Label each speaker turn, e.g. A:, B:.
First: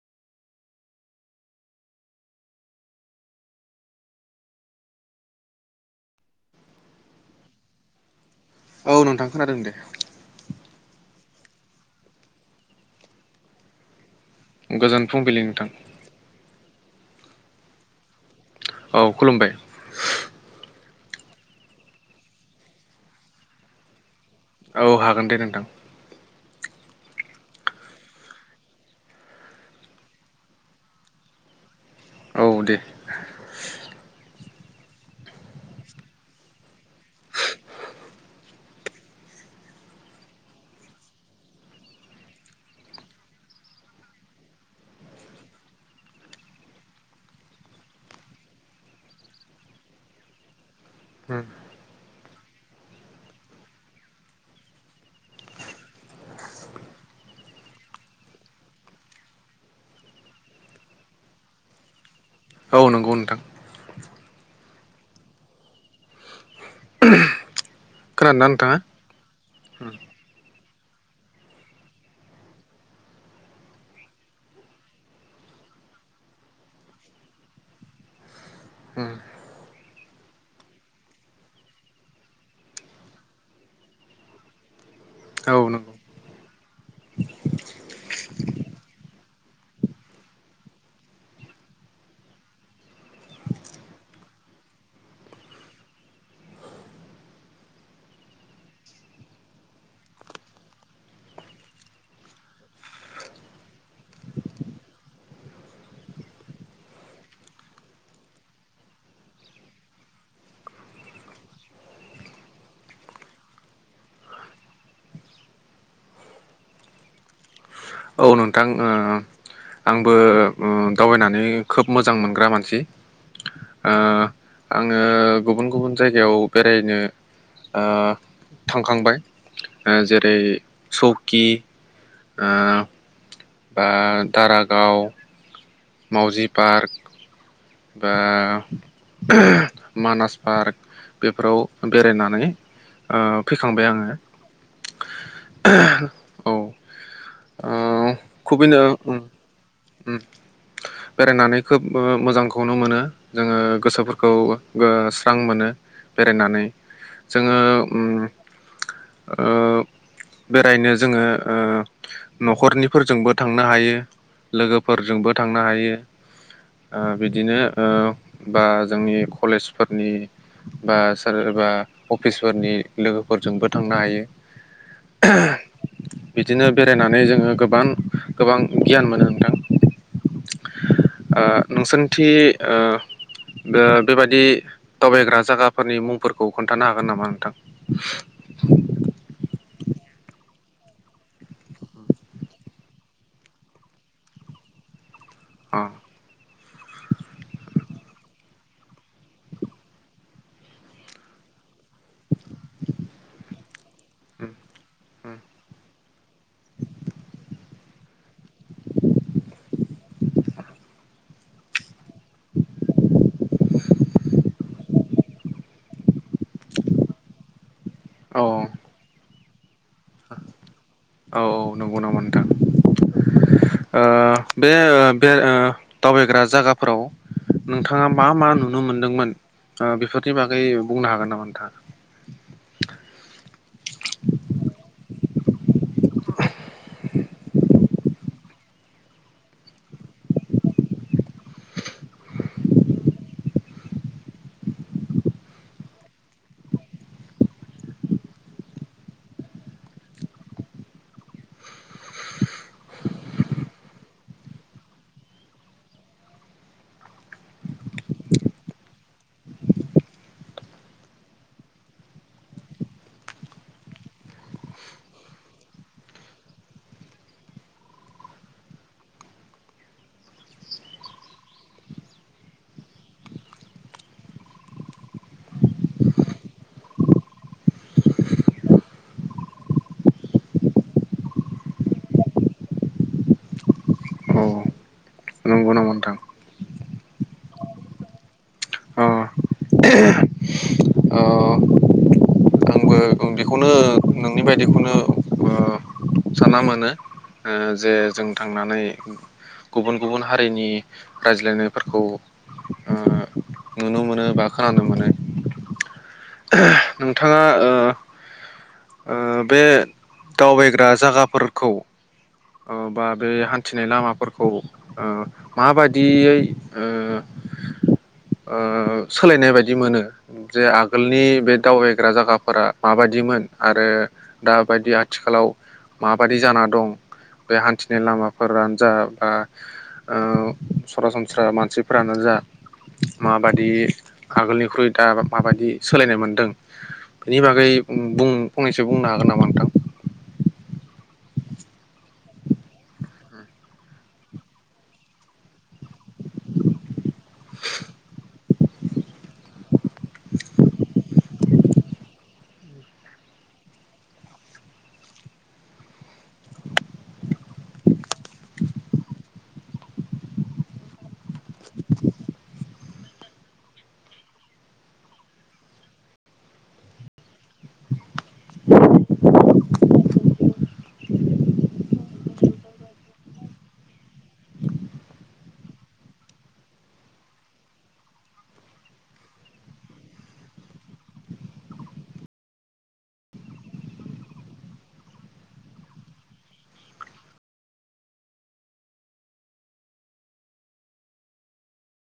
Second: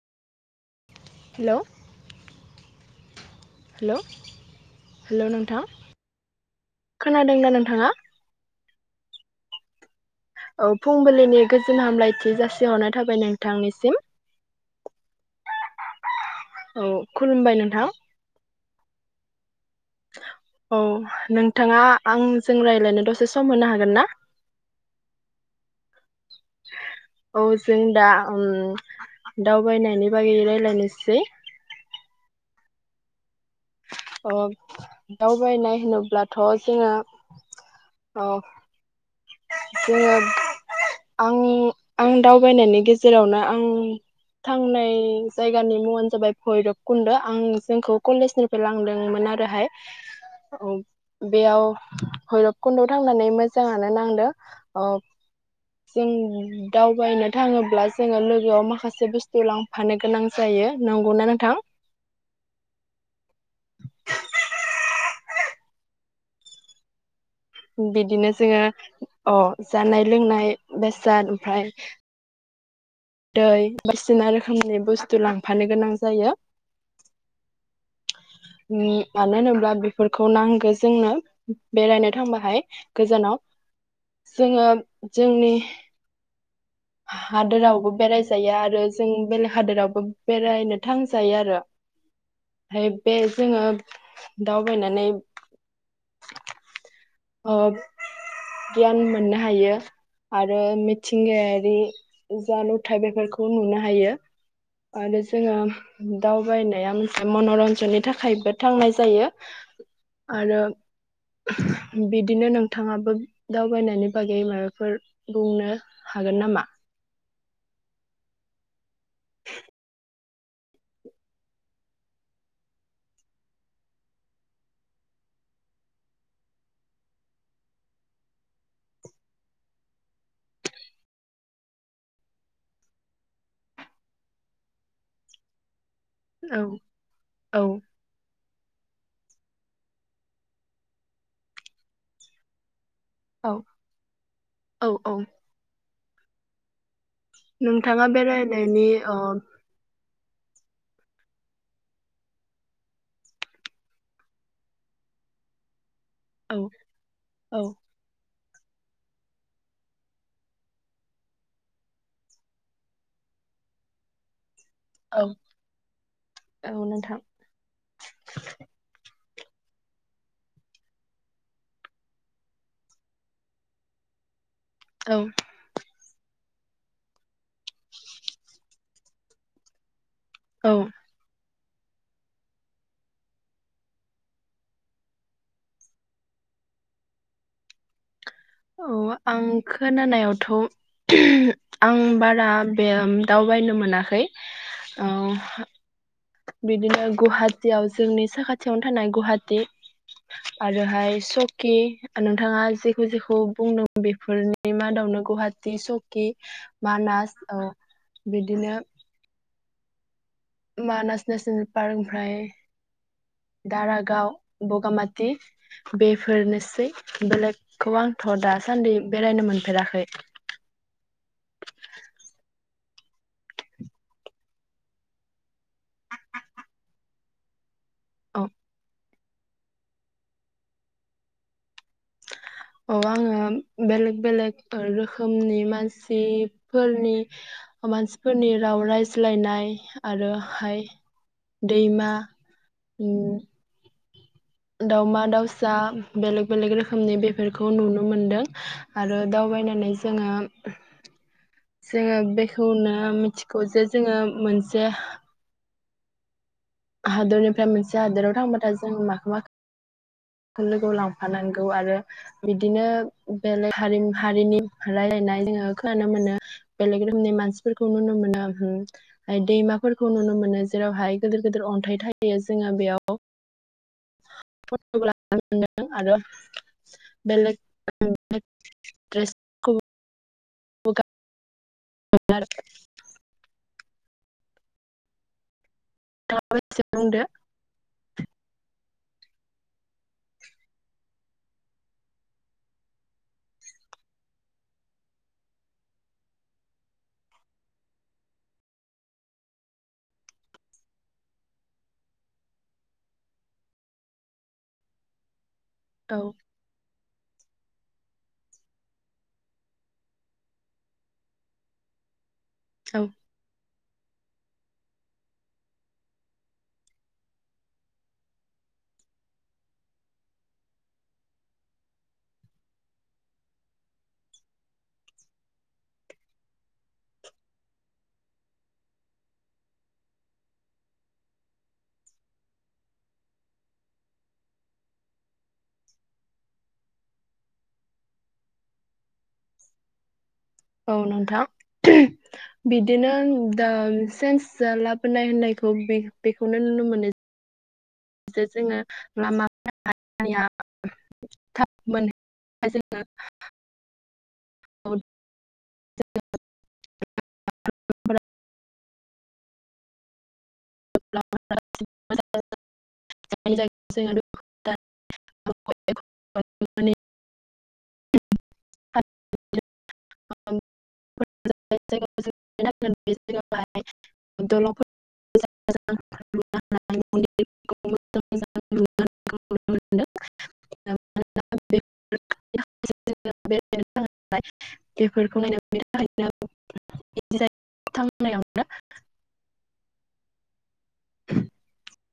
A: हेल' hello hello नोंथां खोनादोंना नोंथाङा?
B: औ नोंथां खोनादों दे।
A: औ फुंबिलिनि गोजोन हामलायथि जासिहरनो थाबाय नोंथांनिसिम।
B: गोजोन फुंबिलि नोंथां।
A: औ खुलुमबाय नोंथां।
B: औ खुलुमबाय।
A: औ नोंथाङा आंजों रायलायनो दसे सम होनो हागोन ना?
B: औ हागोन दे नोंथां।
A: औ जों दा उम दावबायनायनि बागै रायलायनोसै।
B: औ दे।
A: अ दावबायनाय होनोब्लाथ' जोङो औ। जोङो आंनि आं दावबायनायनि गेजेरावनो आं थांनाय जायगानि मुङानो जाबाय भैरबकुन्द' आं जोंखौ कलेजनिफ्राय लांदोंमोन आरोहाय औ बेयाव भैरबकुन्दआव थांनानै मोजाङानो नांदों। ओप जों दावबायनो थाङोब्ला जोङो लोगोआव माखासे बुस्थु लांफानो गोनां जायो नंगौना नोंथां?
B: औ नंगौ नोंथां।
A: बिदिनो
B: खोनादोंना
A: जोङो
B: नोंथाङा
A: अ जानाय लोंनाय बेसाद ओमफाय दै बायदिसिना रोखोमनि बुस्थु लांफानो गोनां जायो उम मानो होनोब्ला बेफोरखौ नांगो जोंनो बेरायनो थांबाहाय गोजानाव जोङो जोंनि
B: औ नंगौ
A: हादोरावबो बेरायजायो आरो जों बेलेग हादोरावबो बेरायनो थांजायो आरो ओमफाय बे जोङो दावबायनानै ओप गियान मोननो हायो आरो मिथिंगायारि जा नुथाय बेफोरखौ नुनो हायो आरो जोङो दावबायनाया मोनसे मनरन्जननि थाखायबो थांनाय जायो आरो बिदिनो नोंथाङाबो दावबायनायनि बागै मायबाफोर बुंनो हागोन नामा
B: औ नोंथां ओ आंबो ओ दावबायनानै खोब मोजां मोनग्रा मानसि ओ आङो गुबुन गुबुन जायगायाव बेरायनो ओ थांखांबाय ओ जेरै चौकि ओ बा दारागाव मावजि
A: औ
B: पार्क
A: औ
B: बा मानास पार्क बेफोराव बेरायनानै ओ
A: औ
B: फैखांबाय आङो
A: औ औ
B: ओ औ
A: नोंथ थाङा
B: खुबैनो
A: बेरायनायनि
B: उम
A: ओ
B: उम बेरायनानै खोब ओ मोजांखौनो मोनो जोङो गोसोफोरखौ गो स्रां मोनो बेरायनानै
A: औ
B: जोङो
A: औ
B: उम ओ बेरायनो जोङो ओ न'खरनिफ फोरजोंबो थांनो हायो
A: औ
B: लोगोफोरजोंबो थांनो हायो
A: औ
B: ओ
A: नोंथां
B: बिदिनो ओ बा जोंनि ख कलेजफोरनि बा सोरबा अफिसफोरनि लोगोफोरजोंबो थांनो हायो
A: औ
B: बिदिनो बेरायनानै जोङो गोबां गोबां गियान मोनो नोंथां
A: औ
B: ओ नोंसोरनिथि ओ बे बेबादि दावबायग्रा जागाफोरनि मुंफोरखौ खोन्थानो हागोन नामा नोंथां
A: औ आं खोनानायावथ थ' आं बारा बेयाम दावबायनो मोनाखै औ
B: अ'
A: बिदिनो गुवाहाटियाव जोंनि साखाथियावनो थानाय गुवाहाटि आरोहाय सकि नोंथाङा जेखौ जेखौ बुंदों बेफोरनि मादावनो गुवाहाटि सकि मानास औ बिदिनो मानास नेचनेल पार्क फ्राय दारागाव बगामाथ दि बेफ फोरनोसै बेलेगखौ आंथ'
B: औ
A: दासान्दि बेरायनो मोनथ
B: औ औ नंगौ नामा नोंथां ओ बे ओ बे ओ दावबायग्रा जागाफोराव नोंथाङा मा
A: औ
B: मा नुनो मोनदोंमोन ओ बेफोरनि बागै बुंनो हागोन नामा नोंथांआ।
A: औ आङो बेलेग बेलेग रोखोमनि मानसिफोरनि ओ मानसिफोरनि राव रायज्लायनाय आरो हाय दैमा नु दावमा दाउसा बेलेग बेलेग रोखोमनि बेफोरखौ नुनो मोनदों आरो दावबायनानै जोङो जोङो बेखौनो मिथिगौ जे जोङो मोनसे हादरनिफ्राय मोनसे हादोराव थांबाथाय जों माखो मा लोगोआव लांफानांगौ आरो बिदिनो बेलेग हारि हारिनि रायलायनाय जोङो खोनानो मोनो। बेलेग रोखोमनि मानसिफोरखौ नुनो मोनो दैमाफोरखौ नुनो मोनो जेरावहाय गोदिर गोदिर अन्थाइ थायो जोङो बेयाव [unintelligible] [unintelligible] [inaudible]
B: औ नंगौ नामा नोंथां
A: [inaudible] बुंदो।
B: अ अ आंबो बेखौनो नोंनि बायदिखौनो ओ सानना मोनो ओ जे जों थांनानै गुबुन गुबुन हारिनि रायज्लायनायफोरखौ ओ नुनो मोनो बा खोनानो मोनो।
A: औ
B: नोंथाङा ओ ओ बे दावबायग्रा जागाफोरखौ ओ
A: औ
B: बा बे हान्थिनाय लामाफोर खौ ओ माबादियै ओ ओ सोलायनाय बायदि मोनो जे आगोलनि बे दावबायग्रा जागाफोरा माबादिमोन आरो दाबायदि आथिखालाव माबायदि जाना दं। बे हान्थिनाय लामाफोरानो जा बा ओ सरासनस्रा मानसिफोरानो जा माबादि आगोलनिख्रुइ दा माबायदि सोलायनाय मोनदों बेनि बागै बुं फंनैसो बुंनो हागोन नामा नोंथां।
A: औ नोंथां बिदिनो दा सेन्स जा लाबोनाय होननायखौ बे बेखौनो नुनो मोनो जे जोङो [inaudible] [unintelligible] [inaudible] [unintelligible] [unintelligible] [inaudible]